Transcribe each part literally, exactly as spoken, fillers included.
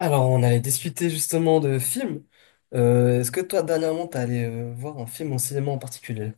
Alors, on allait discuter justement de films. Euh, est-ce que toi, dernièrement, t'es allé euh, voir un film en cinéma en particulier?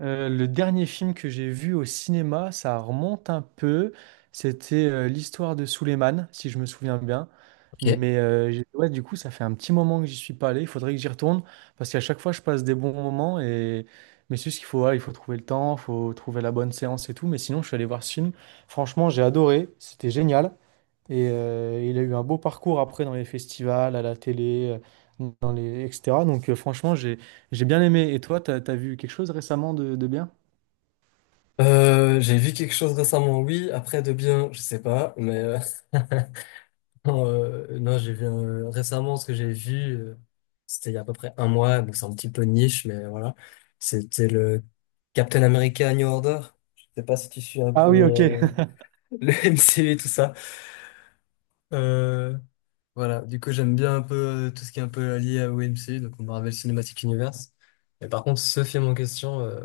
Euh, le dernier film que j'ai vu au cinéma, ça remonte un peu. C'était euh, l'histoire de Souleymane, si je me souviens bien. Ok. Mais euh, j'ai- ouais, du coup, ça fait un petit moment que j'y suis pas allé. Il faudrait que j'y retourne parce qu'à chaque fois, je passe des bons moments. Et... Mais c'est juste qu'il faut, voilà, il faut trouver le temps, il faut trouver la bonne séance et tout. Mais sinon, je suis allé voir ce film. Franchement, j'ai adoré. C'était génial. Et euh, il a eu un beau parcours après dans les festivals, à la télé, euh, dans les, et cetera. Donc euh, franchement, j'ai j'ai bien aimé. Et toi, t'as, t'as vu quelque chose récemment de, de bien? Euh, j'ai vu quelque chose récemment, oui. Après, de bien, je sais pas, mais euh, non, euh, non, j'ai vu euh, récemment ce que j'ai vu. euh, C'était il y a à peu près un mois, donc c'est un petit peu niche, mais voilà. C'était le Captain America New Order. Je sais pas si tu suis un Ah peu oui, ok, euh, le M C U et tout ça. Euh, voilà, du coup j'aime bien un peu euh, tout ce qui est un peu lié au M C U, donc au Marvel Cinematic Universe. Mais par contre, ce film en question, euh,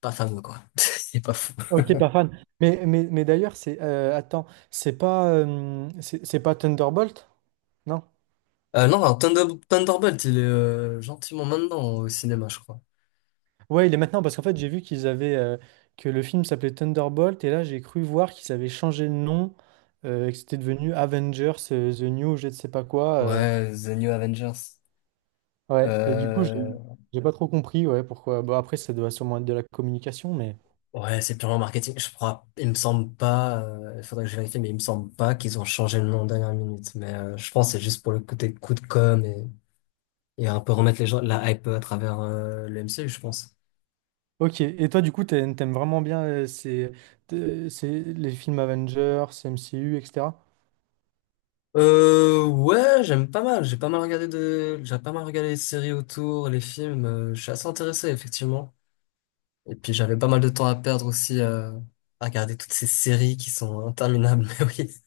pas fameux quoi. Il est pas fou. ok, pas fan. Mais, mais, mais d'ailleurs, c'est euh, attends, c'est pas euh, c'est c'est pas Thunderbolt? Non? Euh, non, alors, Thunder- Thunderbolt, il est euh, gentiment maintenant au cinéma, je crois. Ouais, il est maintenant parce qu'en fait, j'ai vu qu'ils avaient euh, que le film s'appelait Thunderbolt et là, j'ai cru voir qu'ils avaient changé de nom, euh, et que c'était devenu Avengers euh, The New, je ne sais pas quoi. euh. Ouais, The New Avengers. Ouais, et du coup, j'ai Euh, j'ai pas trop compris, ouais, pourquoi. Bah, après, ça doit sûrement être de la communication, mais. ouais, c'est purement marketing, je crois. Il me semble pas, euh, il faudrait que je vérifie, mais il me semble pas qu'ils ont changé le nom en dernière minute. Mais euh, je pense que c'est juste pour le côté coup de com et, et un peu remettre les gens, la hype à travers euh, le M C U, je pense. Ok, et toi, du coup, t'aimes t'aimes vraiment bien euh, ces, t'es- ces- les films Avengers, M C U, et cetera. Euh, ouais, j'aime pas mal. J'ai pas mal regardé de, j'ai pas mal regardé les séries autour, les films. euh, Je suis assez intéressé, effectivement. Et puis j'avais pas mal de temps à perdre aussi euh, à regarder toutes ces séries qui sont interminables. Mais oui.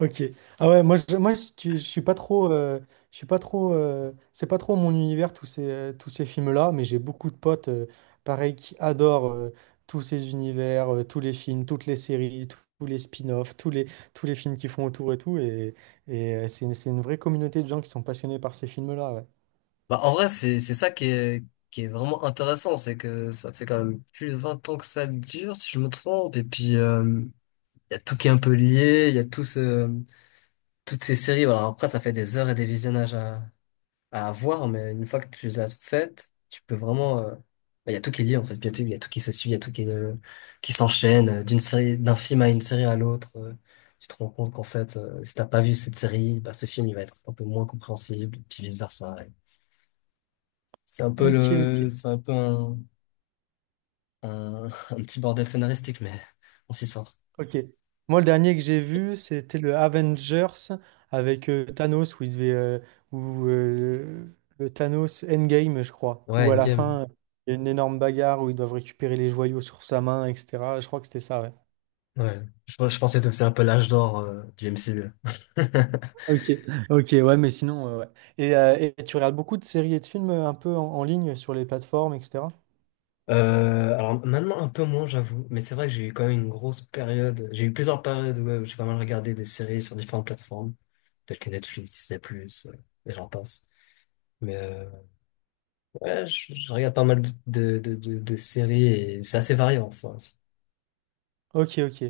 Ok. Ah ouais, moi, je, moi, je, tu- je suis pas trop, euh, je suis pas trop, euh, c'est pas trop mon univers tous ces, euh, tous ces films-là, mais j'ai beaucoup de potes, euh, pareil, qui adorent euh, tous ces univers, euh, tous les films, toutes les séries, tous tous les spin-offs, tous les, tous les films qui font autour et tout, et, et euh, c'est une, c'est une vraie communauté de gens qui sont passionnés par ces films-là, ouais. Bah en vrai, c'est c'est ça qui est qui est vraiment intéressant, c'est que ça fait quand même plus de vingt ans que ça dure, si je me trompe. Et puis euh, il y a tout qui est un peu lié. Il y a tous ce toutes ces séries. Voilà, après ça fait des heures et des visionnages à avoir, mais une fois que tu les as faites, tu peux vraiment. euh, bah, Il y a tout qui est lié en fait. Il y a tout, il y a tout qui se suit, il y a tout qui, est, euh, qui s'enchaîne euh, d'une série, d'un film à une série à l'autre. euh, Tu te rends compte qu'en fait, euh, si t'as pas vu cette série, bah, ce film il va être un peu moins compréhensible, puis vice versa. Ouais. C'est un peu Ok, le, ok. c'est un peu un, un, un petit bordel scénaristique, mais on s'y sort. Ok. Moi, le dernier que j'ai vu, c'était le Avengers avec euh, Thanos, où il devait, euh, où, euh, le Thanos Endgame, je crois, Ouais, où à la Endgame. fin, il y a une énorme bagarre où ils doivent récupérer les joyaux sur sa main, et cetera. Je crois que c'était ça, ouais. Ouais. Je, je pensais que c'était un peu l'âge d'or euh, du M C U. Ok, ok, ouais, mais sinon, euh, ouais. Et, euh, et tu regardes beaucoup de séries et de films euh, un peu en, en ligne sur les plateformes, et cetera. Euh, alors maintenant un peu moins j'avoue, mais c'est vrai que j'ai eu quand même une grosse période, j'ai eu plusieurs périodes ouais, où euh, j'ai pas mal regardé des séries sur différentes plateformes, telles que Netflix, Disney+, euh, et j'en passe. Mais euh, ouais, je, je regarde pas mal de, de, de, de séries et c'est assez varié en soi. Ok, ok.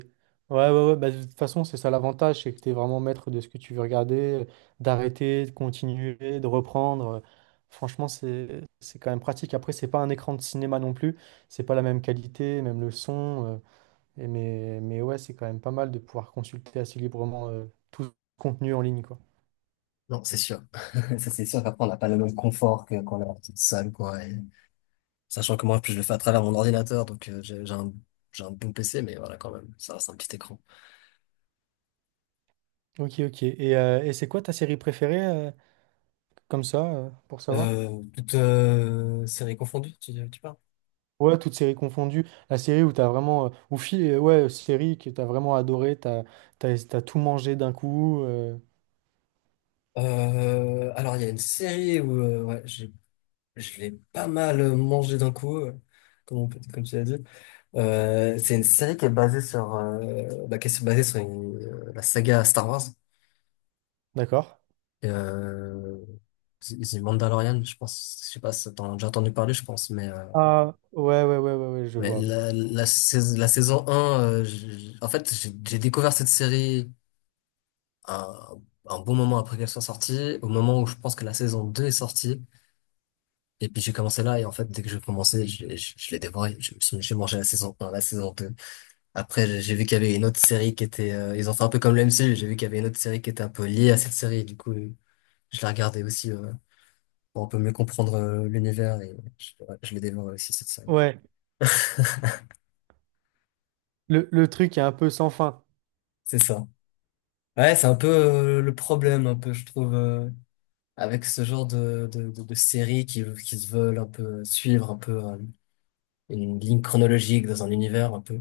Ouais, ouais, ouais. Bah, de toute façon, c'est ça l'avantage, c'est que tu es vraiment maître de ce que tu veux regarder, euh, d'arrêter, de continuer, de reprendre. Euh, Franchement, c'est c'est quand même pratique. Après, c'est pas un écran de cinéma non plus. C'est pas la même qualité, même le son. euh, Et mais, mais ouais, c'est quand même pas mal de pouvoir consulter assez librement euh, tout ce contenu en ligne, quoi. Non, c'est sûr. Ça, c'est sûr qu'après, on n'a pas le même confort que quand on est en petite salle, quoi. Et sachant que moi, en plus, je le fais à travers mon ordinateur, donc euh, j'ai j'ai un, j'ai un bon P C, mais voilà, quand même, ça reste un petit écran. Ok, ok. Et, euh, et c'est quoi ta série préférée, euh, comme ça, euh, pour savoir? Euh, toute euh, série confondue, tu, tu parles? Ouais, toutes séries confondues. La série où t'as vraiment. euh, ou fi- euh, ouais, série que t'as vraiment adoré, t'as, t'as, t'as tout mangé d'un coup. euh, Euh, alors, il y a une série où euh, ouais, j'ai- je l'ai pas mal mangé d'un coup, euh, comme, on peut- comme tu l'as dit. Euh, c'est une série qui est basée sur, euh, bah, qui est basée sur une- euh, la saga Star Wars. D'accord? Et, euh, The The Mandalorian, je pense, je sais pas si t'en as déjà entendu parler, je pense, mais, euh, Ah, ouais, ouais, ouais, ouais, ouais, je mais vois. Ouais. la, la, saison, la saison un, euh, j'ai- en fait, j'ai j'ai découvert cette série un, un bon moment après qu'elle soit sortie, au moment où je pense que la saison deux est sortie. Et puis j'ai commencé là et en fait dès que j'ai commencé je, je, je l'ai dévoré. Je me suis- J'ai mangé la saison un la saison deux. Après j'ai j'ai vu qu'il y avait une autre série qui était euh, ils ont fait un peu comme le M C U, j'ai vu qu'il y avait une autre série qui était un peu liée à cette série du coup je la regardais aussi euh, pour un peu mieux comprendre euh, l'univers et je, ouais, je l'ai dévoré aussi cette série. Ouais, Le, le truc est un peu sans fin. C'est ça. Ouais, c'est un peu euh, le problème un peu je trouve euh, avec ce genre de de, de, de séries qui qui se veulent un peu euh, suivre un peu euh, une ligne chronologique dans un univers un peu.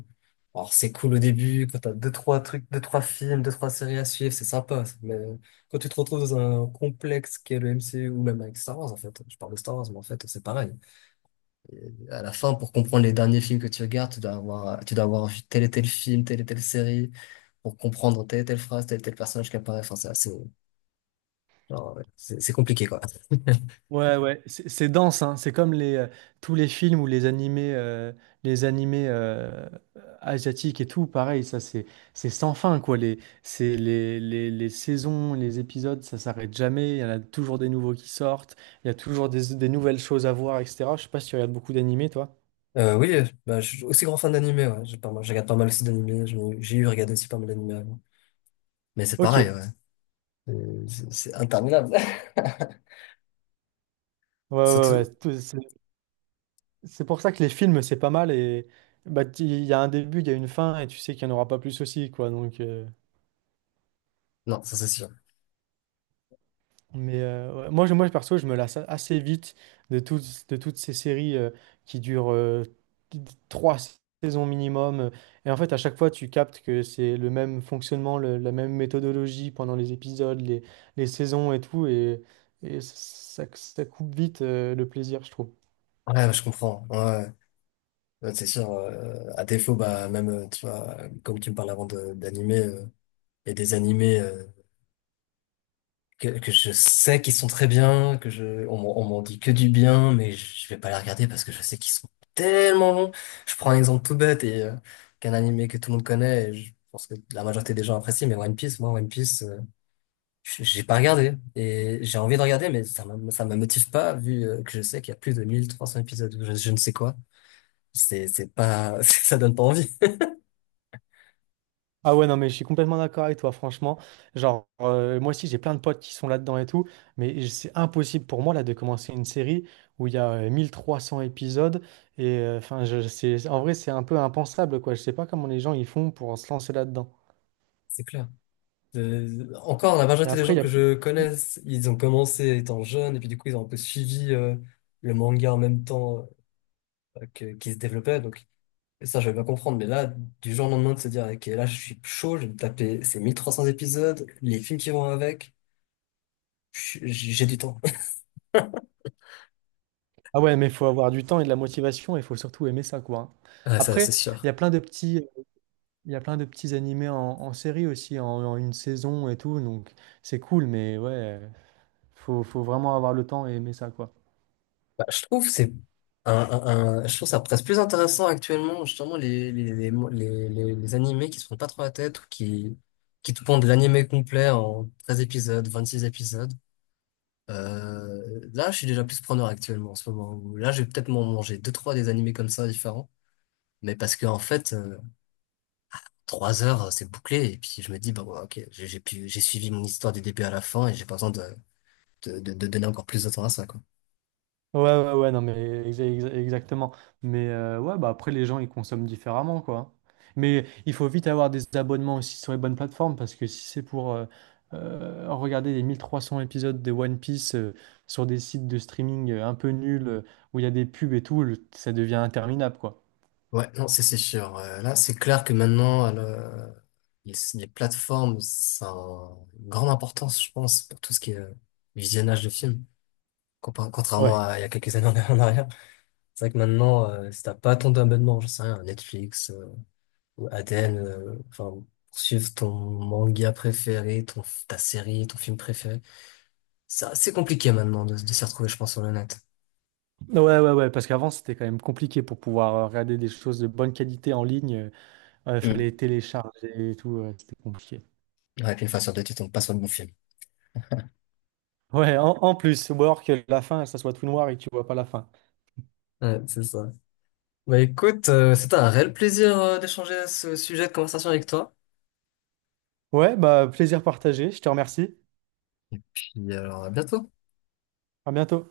Alors c'est cool au début, quand t'as deux, trois trucs, deux, trois films, deux, trois séries à suivre, c'est sympa. Ça. Mais quand tu te retrouves dans un complexe qui est le M C U ou même avec Star Wars, en fait, je parle de Star Wars, mais en fait c'est pareil. Et à la fin, pour comprendre les derniers films que tu regardes, tu dois avoir, tu dois avoir vu tel et tel film, telle et telle série, pour comprendre telle et telle phrase, tel et tel personnage qui apparaît. Enfin, c'est assez, genre, ouais, c'est c'est compliqué, quoi. Ouais, ouais, c'est c'est dense, hein. C'est comme les, euh, tous les films ou les animés, euh, les animés euh, asiatiques et tout, pareil, ça c'est c'est sans fin, quoi. Les, c'est les, les, les saisons, les épisodes, ça s'arrête jamais, il y en a toujours des nouveaux qui sortent, il y a toujours des, des nouvelles choses à voir, et cetera. Je sais pas si tu regardes beaucoup d'animés, toi. Euh, oui, bah, je suis aussi grand fan d'animé, ouais. J'ai pas mal- Je regarde pas mal aussi d'animé. J'ai j'ai eu regardé aussi pas mal d'animé. Mais c'est Ok, pareil, ouais, ouais. Euh, C'est c'est interminable. ouais, ouais. Surtout, Tout- C'est c'est pour ça que les films, c'est pas mal et bah, t- il y a un début, il y a une fin et tu sais qu'il n'y en aura pas plus aussi, quoi. Donc. euh, non, ça c'est sûr. Mais euh, ouais, moi, je- moi, perso, je me lasse assez vite de, toutes de toutes ces séries euh, qui durent euh, t- t- trois saisons minimum. Et en fait, à chaque fois, tu captes que c'est le même fonctionnement, le- la même méthodologie pendant les épisodes, les, les saisons et tout. Et, et ça, ça coupe vite euh, le plaisir, je trouve. Ouais, ouais, je comprends. Ouais, ouais, ouais, c'est sûr. Euh, à défaut, bah même, euh, tu vois, euh, comme tu me parles avant de- d'animer, euh, il y a des animés. euh, que, Que je sais qu'ils sont très bien, que je, on, m'en on m'en dit que du bien, mais je vais pas les regarder parce que je sais qu'ils sont tellement longs. Je prends un exemple tout bête et euh, qu'un animé que tout le monde connaît, et je pense que la majorité des gens apprécient, mais One Piece, moi, One Piece, euh, j- j'ai pas regardé. Et j'ai envie de regarder, mais ça me, ça me motive pas vu euh, que je sais qu'il y a plus de mille trois cents épisodes ou je, je ne sais quoi. C'est, c'est pas, ça donne pas envie, Ah ouais, non, mais je suis complètement d'accord avec toi, franchement. Genre, euh, moi aussi, j'ai plein de potes qui sont là-dedans et tout, mais c'est impossible pour moi, là, de commencer une série où il y a euh, mille trois cents épisodes. Et euh, enfin, je, c'est, en vrai, c'est un peu impensable, quoi. Je sais pas comment les gens ils font pour se lancer là-dedans. c'est clair. Euh, Encore, la Mais majorité des après, gens il y a... que je connaisse, ils ont commencé étant jeunes et puis du coup, ils ont un peu suivi euh, le manga en même temps euh, que, qui se développait. Donc, ça, je vais pas comprendre. Mais là, du jour au lendemain, de se dire, OK, là, je suis chaud, je vais me taper ces mille trois cents épisodes, les films qui vont avec, je- j'ai du temps. Ah ouais, mais il faut avoir du temps et de la motivation, et il faut surtout aimer ça, quoi. Hein. Ah, ça, c'est Après, il y sûr. a plein de petits... Il y a plein de petits animés en, en série aussi, en, en une saison et tout, donc c'est cool, mais ouais, faut, faut vraiment avoir le temps et aimer ça, quoi. Bah, je trouve que c'est un, un- un- je trouve ça presque plus intéressant actuellement justement les les les les, les, les animés qui se prennent pas trop la tête ou qui qui te pondent de l'animé complet en treize épisodes, vingt-six épisodes. Euh, là, je suis déjà plus preneur actuellement en ce moment. Où Là, je vais peut-être m'en manger deux trois des animés comme ça différents, mais parce que en fait euh, trois heures euh, c'est bouclé et puis je me dis bah ouais, ok j'ai j'ai pu j'ai suivi mon histoire du début à la fin et j'ai pas besoin de de, de- de donner encore plus de temps à ça, quoi. Ouais, ouais, ouais, non, mais exa- exa- exactement. Mais euh, ouais, bah après, les gens, ils consomment différemment, quoi. Mais il faut vite avoir des abonnements aussi sur les bonnes plateformes, parce que si c'est pour euh, euh, regarder les mille trois cents épisodes de One Piece euh, sur des sites de streaming euh, un peu nuls, euh, où il y a des pubs et tout, le- ça devient interminable, quoi. Ouais, non, c'est c'est sûr. Euh, là, c'est clair que maintenant, le- les, les plateformes, ça a une grande importance, je pense, pour tout ce qui est euh, visionnage de films. Compar- Contrairement Ouais, à il y a quelques années en en arrière. C'est vrai que maintenant, euh, si t'as pas ton abonnement, je sais rien, Netflix, euh, ou Aden euh, enfin, pour suivre ton manga préféré, ton, ta série, ton film préféré, c'est assez compliqué maintenant de, de s'y retrouver, je pense, sur le net. ouais, ouais, ouais, parce qu'avant, c'était quand même compliqué pour pouvoir euh, regarder des choses de bonne qualité en ligne. Il Mm. fallait télécharger et tout, ouais, c'était compliqué. Ouais, puis une fois sur deux, tu tombes pas sur le bon film. Ouais, en, en plus, ou alors que la fin, ça soit tout noir et que tu vois pas la fin. Ouais, c'est ça. Bah écoute, euh, c'était un réel plaisir euh, d'échanger ce sujet de conversation avec toi. Ouais, bah plaisir partagé, je te remercie. Puis alors, à bientôt. À bientôt.